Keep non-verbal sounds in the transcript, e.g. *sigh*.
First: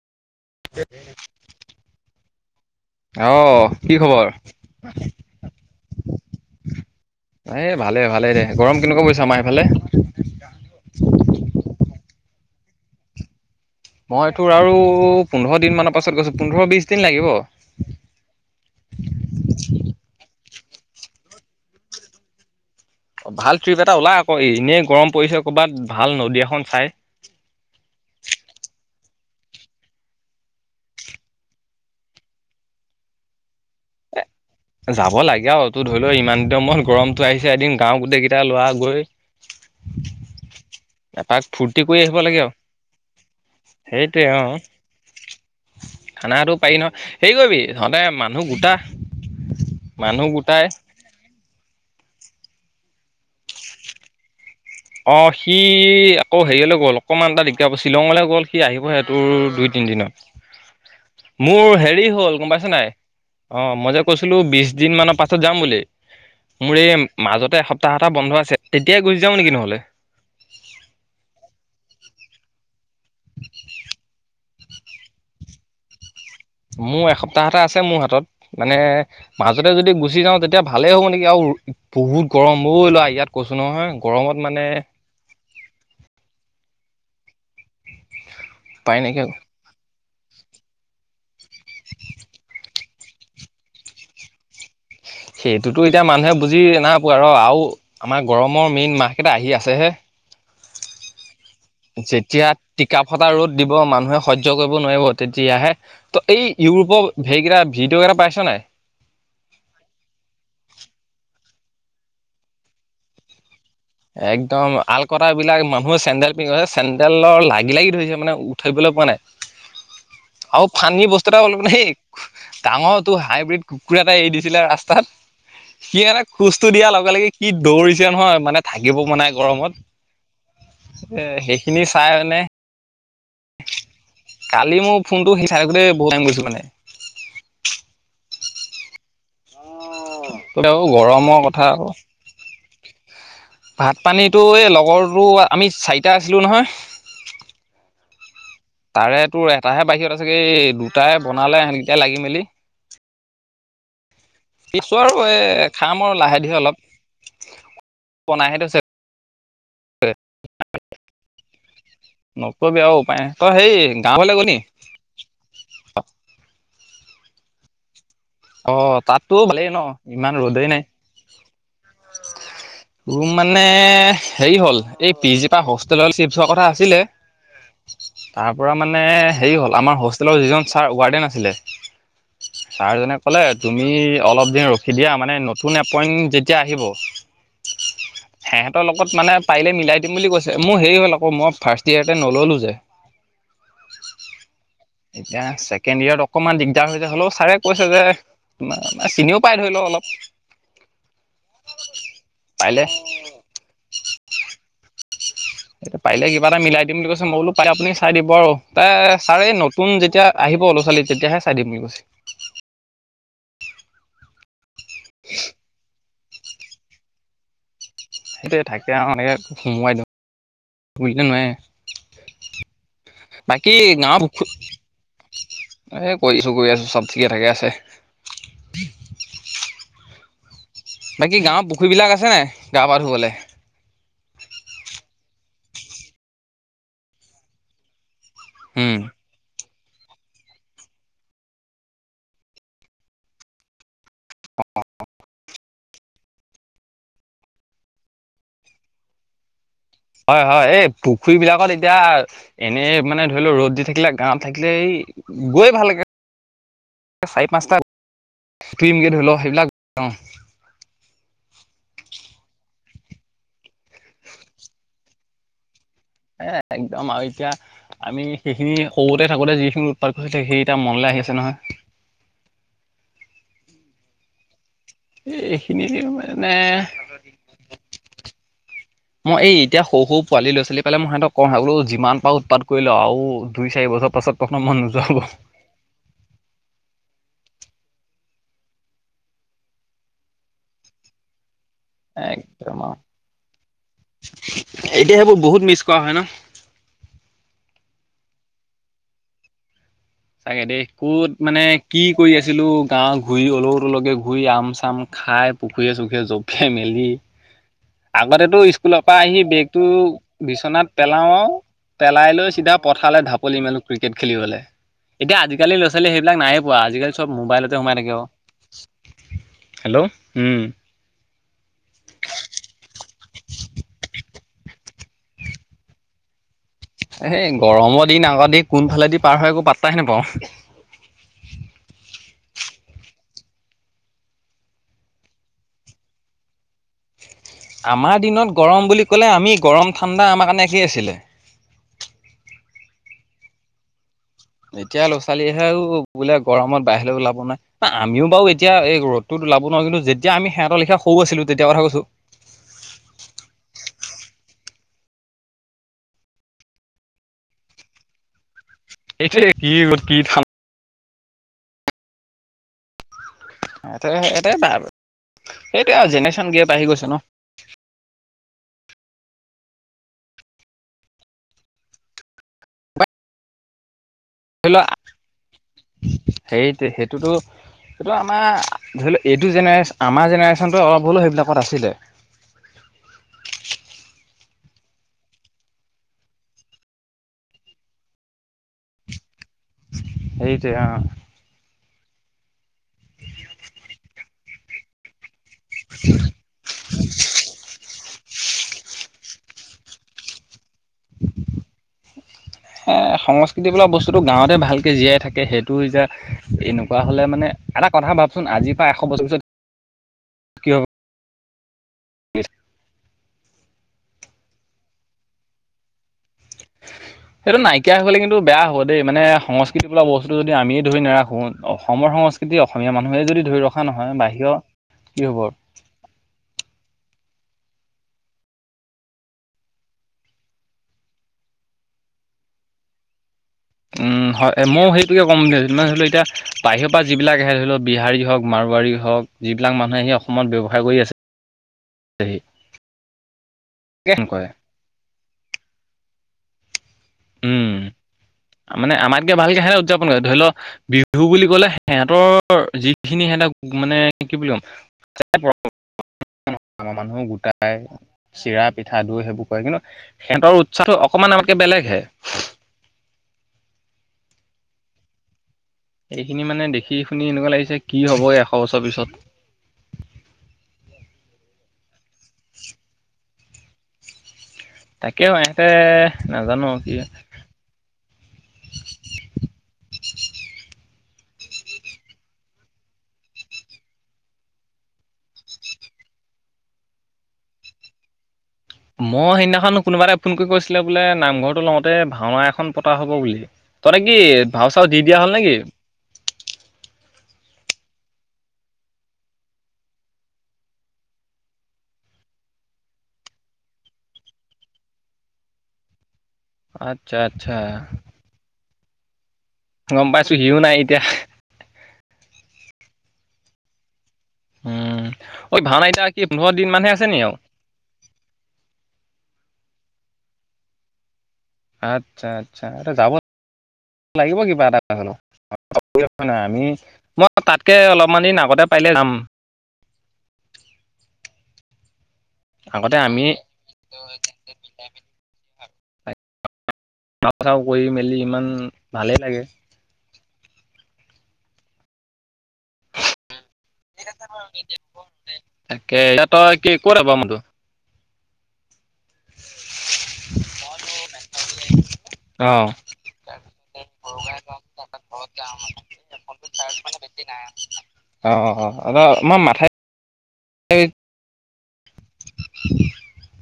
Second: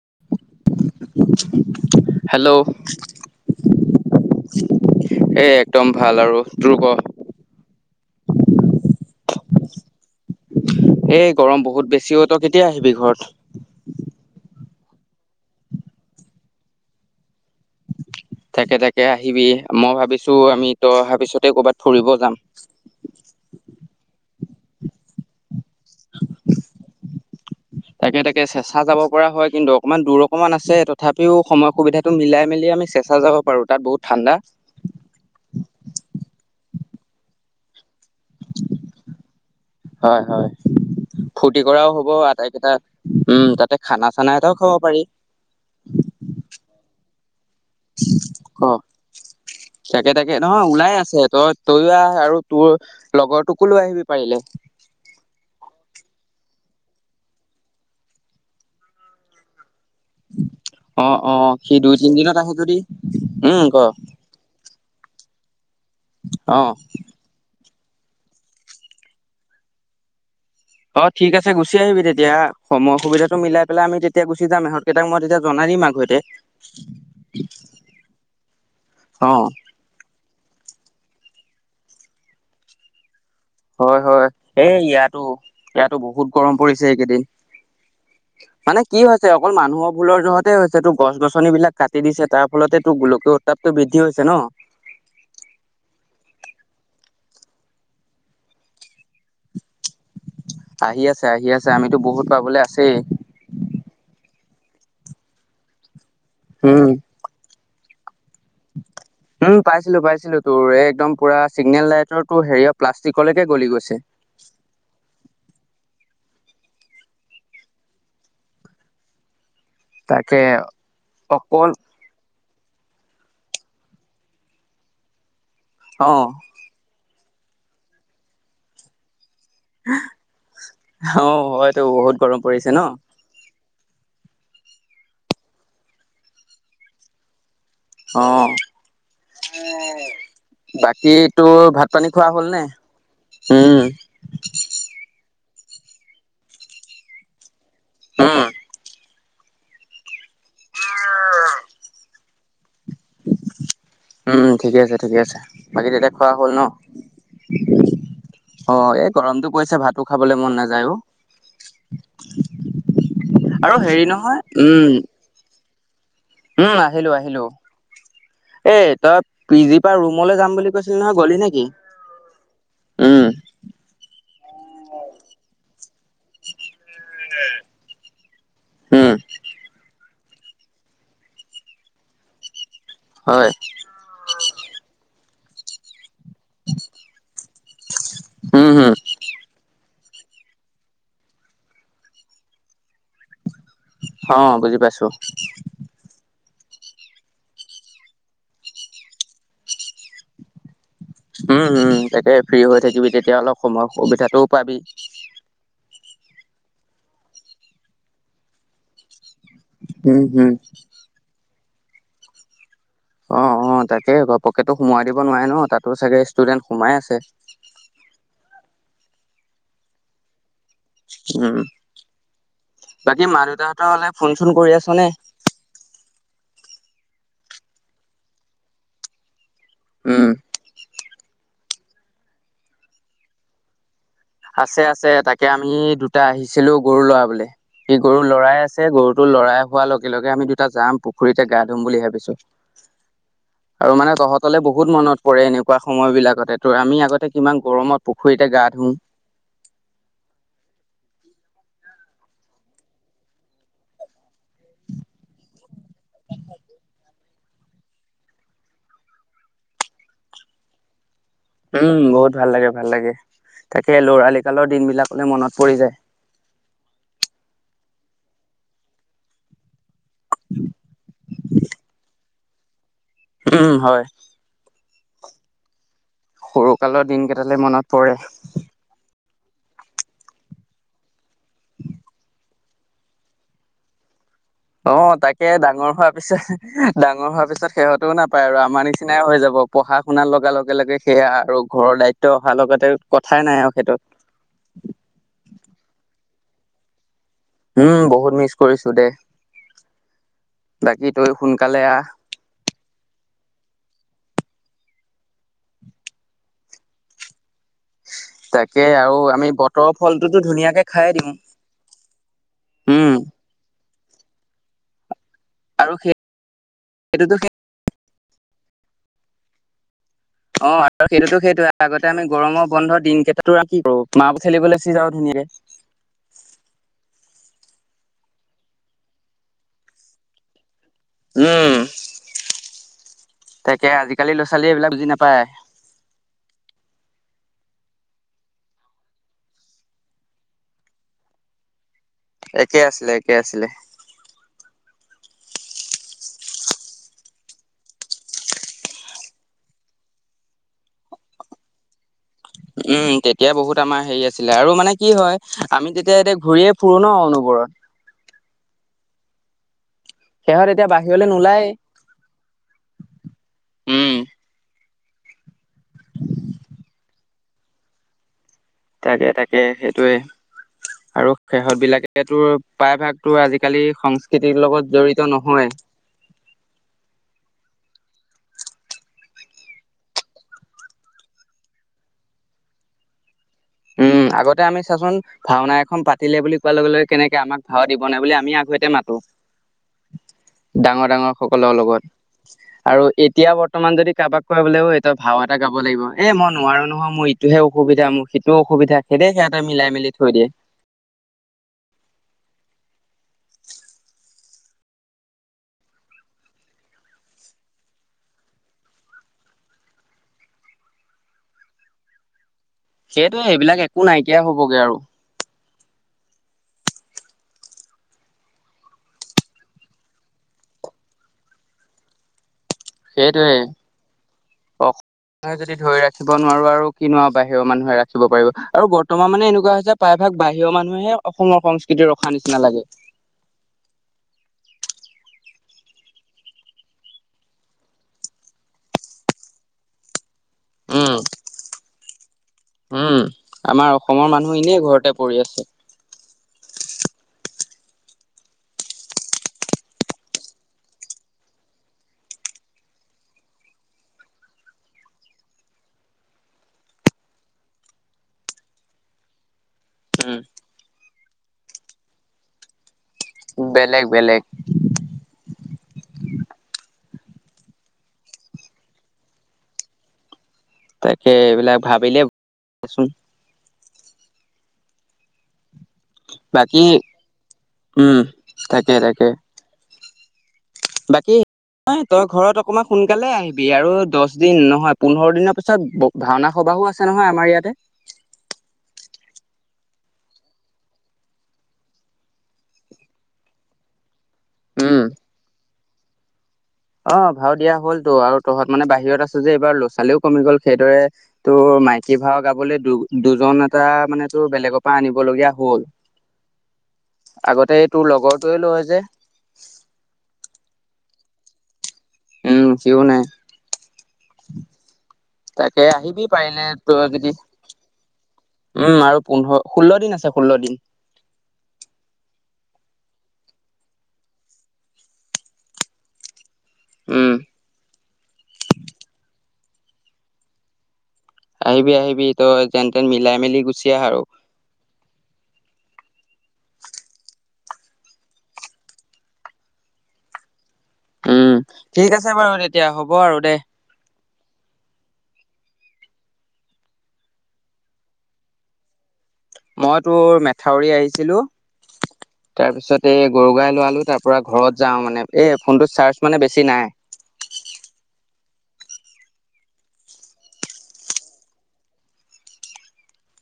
*inaudible* Hello অ', কি খবৰ? এ একদম ভাল আৰু। তোৰ ক? এ ভালে। ভালে দে। গৰম কেনেকুৱা পৰিছে আমাৰ এইফালে? এ গৰম বহুত বেছি অ। ' তই কেতিয়া আহিবি ঘৰত? মই তোৰ আৰু পোন্ধৰ দিন মানৰ পাছত গৈছো পোন্ধৰ বিশ দিন লাগিব। তাকে তাকে আহিবি, মই ভাবিছো আমি তই অহাৰ পিছতে কৰ'বাত ফুৰিব যাম অ, এনেই গৰম পৰিছে কৰ'বাত ভাল নদী এখন চাই তাকে তাকে চেঁচা যাব পৰা হয় কিন্তু অকণমান দূৰ অকণমান আছে তথাপিও সময় সুবিধাটো মিলাই মেলি আমি চেচা যাব পাৰোঁ। এ যাব লাগে আৰু তোৰ ধৰি ল' ইমান দিনৰ মুৰত গৰম আহিছে এদিন গাঁও গোটেই কেইটা লোৱা গৈ হয় হয় এপাক ফূৰ্তি কৰাও কৰি হ'ব আহিব লাগে আৰু আটাইকেইটা উম, তাতে খানা চানা এটাও খাব পাৰি। খানাাটো পাৰি ন' হেৰি কৰিবি তহঁতে মানুহ ক। গোটা তাকে। মানুহ তাকে। গোটাই নহয়, ওলাই আছে। তই, তয়ো আহ আৰু তোৰ, লগৰটোকো লৈ আহিবি পাৰিলে! অ', সি আকৌ হেৰিয়লৈ গ'ল। অকণমান এটা দিগদাৰ হব। শ্বিলঙলৈ গ'ল সি, আহিবহে তোৰ দুই- তিন দিনত অ অ মোৰ সি দুই হেৰি হ'ল। তিনদিনত গম আহে পাইছ নে যদি নাই? উম অ'হ। ক মই যে কৈছিলো বিশ দিন মানৰ পা ছত যাম বুলি। অ মোৰ এই মাজতে এসপ্তাহ এটা বন্ধ আছে, তেতিয়াই গুচি যাও নেকি নহলে ভালে অ ঠিক আছে গুচি আহিবি তেতিয়া সময় সুবিধাাতটো মিলাই পেলাই আম তেতিয়া গুচি যাম। ইহঁতকেইটাক মই তেতিয়া জনাই দিম আগতে মোৰ এসপ্তাহ এটা আছে, মোৰ হাতত। মানে অ মাজতে যদি গুচি যাওঁ তেতিয়া এতিয়া ভালেই হ'ব নেকি আৰু, বহুত গৰম অ' ল'ৰা ইয়াত কৈছো নহয় হয়। হয়। গৰমত মানে এই ইয়াতো- ইয়াতো বহুত গৰম পৰিছে এইকেইদিন মানে উপায় কি নাইকিয়া হৈছে অকল মানুহৰ ভুলৰ জহতে হৈছে তো। গছ গছনি বিলাক কাটি দিছে তাৰ ফলতে তোৰ গোলকীয় উত্তাপটো বৃদ্ধি হৈছে ন! সেইটোতো এতিয়া মানুহে বুজি নাই পোৱা। ৰহ। আৰু আমাৰ গৰমৰ মেইন মাহ কেইটা আহি আছেহে আহি আছে। আহি আছে আমিতো বহুত যেতিয়া পাবলৈ আছেই টিকা ফটা ৰ'দ দিব মানুহে সৰ্য্য কৰিব নোৱাৰিব। তেতিয়াহে! ত' এই উম ইউৰোপৰ হেৰি কেটা ভিডিও' কেইটা পাইছনে? উম। পাইছিলো। পাইছিলো। তোৰ এই একদম পুৰা চিগনেল লাইটৰটো হেৰিয় প্লাষ্টিকলৈকে গলি গৈছে। একদম। আল- কটৰা বিলাক মানুহ চেণ্ডেল পিন্ধছে। চেণ্ডেলৰ লাগি- লাগি ধৰিছে মানে, উঠাবলৈ পোৱা নাই। তাকে আৰু ফানী বস্তু এটা *unintelligible* ল অকল নেই ডাঙৰ তো হাইব্ৰীড কুকুৰ এৰি দিছিলে ৰাস্তাত, সি অ এনে খোজটো দিয়া লগে -লগে কি দৌৰিছে নহয়, মানে থাকিব পৰা নাই গৰমত। অ এ হয়তো সেইখিনি চাই বহুত গৰম মানে পৰিছে ন কালি মোৰ ফোনটো সি চাই থাকোতে বহুত টাইম গৈছো মানে অহ। বাকী গৰমৰ তোৰ কথা আকৌ ভাত- পানী খোৱা হ'ল নে নাই? ভাত পানী তোৰ এই লগৰটো। আমি চাৰিটা আছিলোঁ নহয়। হম। তাৰে তোৰ এটাহে বাহিৰত আছেগে। এই দুটাই বনালে, এনকেইটাই লাগি মেলি উম। ঠিকে আছো আছে। আৰু ঠিকে এ আছে। বাকী খাম তেতিয়া আৰু খোৱা লাহে হ'ল ধীৰে ন? অলপ বনাইহে থৈছে অ। এই গৰমতটো পৰিছে, ভাতো খাবলৈ মন নাযায় অ'। নকবি আৰু। উপায় নাই। তই আৰু সেই হেৰি গাঁও ঘৰলে নহয় গ'লি? উম উম। আহিলো। আহিলো। অ এ তই তাতো পি ভালেই ন জি পৰা ইমান ৰুমলৈ যাম ৰ'দেই বুলি নাই কৈছিলি নহয়, গলি নেকি? উম ৰুম মানে হেৰি হ'ল, এই পিজিপা হোষ্টেলত চিফট হোৱাৰ কথা আছিলে। তাৰ পৰা মানে উম হেৰি হ'ল, আমাৰ হো হোষ্টেলৰ যিজন ছাৰ ৱাৰ্ডেন আছিলে, ছাৰজনে ক'লে, হয় তুমি অলপ দিন ৰখি দিয়া মানে নতুন এপইন্ট যেতিয়া আহিব *inaudible* সেহেঁতৰ লগত মানে পাৰিলে মিলাই দিম বুলি কৈছে। মোৰ হেৰি হ'ল আকৌ, মই ফাৰ্ষ্ট ইয়েৰতে নল'লো যে। অহ। বুজি পা এতিয়া ছেকেণ্ড ইয়েৰত অক অকমান দিগদাৰ হৈ যায়, হ'লেও ছাৰে কৈছে যে! চিনিও পাই ধৰি লও অলপ। উম। উম। তাকে ফ্ৰী হৈ পাৰিলে থাকিবি, তেতিয়া অলপ সময় সুবিধাটোও পাবি। এতিয়া পাৰিলে কিবা এটা মিলাই দিম বুলি কৈছে, মই বুলো, পাৰিলে আপুনি চাই দিব আৰু। ছাৰে এই নতুন উম যেতিয়া হম আহিব, ল'ৰা- ছোৱালী। তেতিয়াহে চাই দিম বুলি কৈছে। অ'। অ'। তাকে ঘপকেটো সোমোৱাই দিব নোৱাৰে ন! তাতো চাগে ষ্টুডেণ্ট সোমাই আছে। সেইটোৱে। থাকে আৰু এনেকে সোমোৱাই দিওঁ। *unintelligible* লে নোৱাৱে উম মা বাকী দেউতাহঁতলে গাঁৱ ফোন পু চোন কৰি আছ নে? এ কৰিছো। কৰি আছো। চব ঠিকে থাকে আছে। উম। বাকী গাঁৱত পুখুৰীবিলাক আছে নাই, গা-পা ধুবলে? আছে। আছে। তাকে আমি দুটা আহিছিলো গৰু লৰাবলে। সি গৰু লৰাই আছে, উম গৰুটো লৰাই হোৱাৰ লগে -লগে আমি দুটা যাম, পুখুৰীতে গা ধুম বুলি ভাবিছো। আৰু মানে তহঁতলে বহুত মনত পৰে এনে -কুৱা সময় বিলাকতে তোৰ, আমি আগতে কিমান গৰমত পুখুৰীতে গা ধুওঁ। হয়। হয়। এই পুখুৰী বিলাকত এতিয়া, এনে মানে ধৰি ল ৰ'দ দি থাকিলে গাঁৱত থাকিলে, এই গৈ ভাল লাগে চাৰি -পাঁচটা টীমকে ধৰি লও, সেইবিলাক অহ। উম। বহুত ভাল লাগে। ভাল লাগে। তাকে লৰালি কালৰ দিনবিলাকলে মনত পৰি যায়। এ একদম আৰু এতিয়া, আমি সেইখিনি সৰুতে থাকোতে যিখিনি উৎপাত কৰিলে, সেই এতিয়া মনলে আহি আছে নহয়। উম। হয়। এই এইখিনি মানে সৰুকালৰ দিনকেইটালে মনত পৰে। মই, এই এতিয়া সৰু -সৰু পোৱালী ল-ছোৱালী পালে, মই সিহতক কওঁহে- বোলো যিমান পাৰ উৎপাত কৰি লৱ আৰু দুই -চাৰি বছৰ পাছত তহঁতৰ মন নোযোৱা অ' হ'ব তাকে ডাঙৰ হোৱা পিছত, ডাঙৰ হোৱা পিছত তাৰ পিছত সিহঁতেও নাপায় আৰু, আমাৰ নিচিনাইও হৈ যাব। পঢ়া- শুনাৰ লগাৰ লগে লগে সেয়া আৰু ঘৰৰ দায়িত্ব অহাৰ একদম লগতে, আৰু কথাই নাই আৰু সেইটো। এতিয়া সেইবোৰ বহুত মিছ কৰা হয় ন উম। বহুত মিচ কৰিছো দে। সচাকে দেই। বাকী তই ক'ত মানে সোনকালে আহ কি কৰি আছিলো, গাৱ ঘূৰি অলৌ- তলৌকে ঘূৰি ঘূৰি আম- চাম খাই, পুখুৰীয়ে চুখুৰীয়ে জপিয়াই মেলি আগতেটো তাকে স্কুলৰ আৰু পৰা আহি আমি বেগটো বতৰৰ ফলটোতো ধুনীয়াকে বিচনাত খাই পেলাও দিওঁ আও পেলাই লৈ চিধা উম, পথাৰলে ঢাপলি মেলো, ক্ৰিকেট খেলিবলে। এতিয়া আজিকালি আৰু ল'-ছোৱালী সেই সেইবিলাক নাইয়ে পোৱা, আজিকালি চব সেইটোতো সেই মোবাইলতে সোমাই থাকে অ'। অ'। আৰু সেইটোতো সেইটোয়ে, আগতে আমি গৰমৰ বন্ধ দিনকেইটাত তোৰ কি কৰো, মা *unintelligible* খেলিবলে যাও। গুচি যাও ধুনীয়াকে। এই গৰমৰ দিন আগত দি, কোনফালেদি পাৰ হয় একো পাৰ হয় একো পাত্তাই নাপাওঁ। উম। তাকে আজিকালি ল'-ছালীয়ে এইবিলাক বুজি নাপায়। আমাৰ দিনত গৰম বুলি ক'লে, আমি গৰম -ঠাণ্ডা আমাৰ কাৰণে একেই আছিলে। একে আছিলে একে আছিলে এতিয়া ল'ৰা ছোৱালীহেও বোলে গৰমত বাহিৰে ওলাব নাই ন আমিও বাৰু এতিয়া এই ৰ'দতটো ওলাব নোৱাৰো কিন্তু যেতিয়া আমি সিহঁতৰ লেখীয়া সৰু আছিলো তেতিয়া কথা কৈছো। উম তেতিয়া বহুত আমাৰ হেৰি আছিলে আৰু মানে কি হয় আমি তেতিয়া এতিয়া ঘূৰিয়ে ফুৰো ন অনবৰ হয় *unintelligible* কি গ সিহঁত এতিয়া বাহিৰলৈ নোলায় ইতে উম, সেইটোয়ে আৰু জেনেৰেশ্যন গেপ আহি গৈছ ন তাকে তাকে সেইটোৱে আৰু শেহত বিলাকে তো প্ৰায়ভাগতো আজিকালি *inaudible* খেতিৰ ধৰি লোৱা লগত জড়িত নহয়। সেই সেইটোতো সেইটো আমাৰ, ধৰি লওক- এইটো জেনেৰেশ্যন আমাৰ জেনেৰেশ্যনটো অলপ হ'লেও সেইবিলাকত আছিলে। *inaudible* উম, আগতে আমি চাচোন, ভাওনা এখন পাতিলে বুলি কোৱাৰ লগে- লগে, কেনেকে আমাক ভাও দিব নে বুলি আমি আগতে মাতো। সেইটোৱে অ' ডাঙৰ- ডাঙৰ সকলৰ লগত। আৰু এতিয়া বৰ্তমান যদি কাৰোবাক কয় বোলে, অই তই ভাও এটা গাব লাগিব। এ মই নোৱাৰোঁ নহয়, মোৰ ইটোহে অসুবিধা, মোৰ সিটোও অসুবিধা। সেইটে- সিহঁতে মিলাই মেলি থৈ দিয়ে। এ সংস্কৃতি বোলা বস্তুটো গাঁৱতে ভালকে জীয়াই থাকে, সেইটো যে এনেকুৱা হলে মানে এটা কথা ভাবচোন, আজিৰ পৰা এশ বছৰ পিছত *unintelligible* কিয় ব *inaudible* সেইটোৱে এইবিলাক একো নাইকিয়া হবগে আৰু সেইটো নাইকিয়া হৈ গলে কিন্তু বেয়া হ'ব দেই মানে সংস্কৃতি বোল বস্তু যদি আমিয়ে ধৰি নাৰাখো অসমৰ সংস্কৃতি অসমীয়া মানুহে যদি সেইটোৱে ধৰি ৰখা নহয় বাহিৰৰ কি হ'ব অসমে যদি ধৰি ৰাখিব নোৱাৰো আৰু কিনো বাহিৰৰ মানুহে ৰাখিব পাৰিব আৰু বৰ্তমান মানে এনেকুৱা হৈছে যে প্ৰায় ভাগ বাহিৰৰ মানুহেহে অসমৰ সংস্কৃতিৰ ৰখা ন *unintelligible* নালাগে উম হয় মই সেইটোকে ক'ম মানে ধৰি লও এতিয়া বাহিৰৰ পৰা যিবিলাক আহে ধৰি লও বিহাৰী হওক মাৰু *unintelligible* হওক যিবিলাক মানুহে সি অসমত ব্যৱসায় কৰি উম, আছে উম আমাৰ অসমৰ কৰে মানুহ এনেই ঘৰতে পৰি আছে উম মানে আমাতকে ভালকে সিহঁতে উদযাপন কৰে ধৰি লও বিহু বুলি ক'লে সিহঁতৰ যিখিনি সিহ *unintelligible* মানে কি বুলি ক'ম *unintelligible* আমাৰ মানুহ গোটাই চিৰা পিঠা দৈ সেইবোৰ কৰে কি ন উম, সিহঁতৰ উৎসাহটো অকমান এনেকে বেলেগহে বেলেগ বেলেগ এইখিনি মানে দেখি শুনি এনেকুৱা লাগিছে কি হব এই এশ বছৰ পিছত তাকে এইবিলাক ভাবিলেচোন তাকে হয় নাজানো বাকী কি উম, তাকে তাকে বাকী ন তই ঘৰত অকণমান সোনকালে আহিবি আৰু দহ দিন নহয় পোন্ধৰ দিনৰ পিছত ভাওনা খ বাহু আছে নহয় আমাৰ ইয়াতে মই সেইদিনাখন কোনোবা এটা ফোন কৰি কৈছিলে বোলে নামঘৰটো লওঁতে ভাওনা এখন পতা হব বুলি তই ত কি ভাও চাও উম। দি দিয়া হ'ল নেকি অ ভাও দিয়া হলতো আৰু তহত মানে বাহিৰত আছো যে এইবাৰ ল'ৰা ছোৱালীও কমি গ'ল সেইদৰে তোৰ মাই ৰাতি ভাও *unintelligible* গাবলৈ দু দুজন এটা মানো বেলেগৰ পৰা আনিব লগীয়া হল। আচ্ছা আচ্ছা আগতে তোৰ লগৰটোৱে লয় যে গম পাইছো সিও নাই এতিয়া উম সিও নাই। উম ঐ তাকে ভাওনা এতিয়া কি আহিবি পোন্ধৰ পাৰিলে দিন মানহে তই আছে নি যদি আৰু উম আৰু পোন্ধৰ ষোল্ল দিন আছে ষোল্ল দিন। আচ্ছা আচ্ছা এটা যাব লাগিব কিবা এটা হলেও নাই আমি মই উম তাতকে অলপমান দিন আগতে পাৰলে যাম। আহিবি আহিবি তই যেন আগতে তেন আমি মিলাই মেলি গুচি আহা আৰু। খাওঁ চাও কৰি মেলি ইমান ভালেই লাগে। উম ঠিক আছে বাৰু তেতিয়া হ'ব আৰু দে তাকে এতিয়া তই কি কত ব ম তু *unintelligible* মই তোৰ মেথাউৰি আহিছিলো। অ', তাৰ পিছত এই গৰু গাই লোৱালো তাৰ পৰা ঘৰত যাওঁ মানে এই ফোনটো চাৰ্জ মানে বেছি নাই অ অঁ মমাৰ মাথাই উ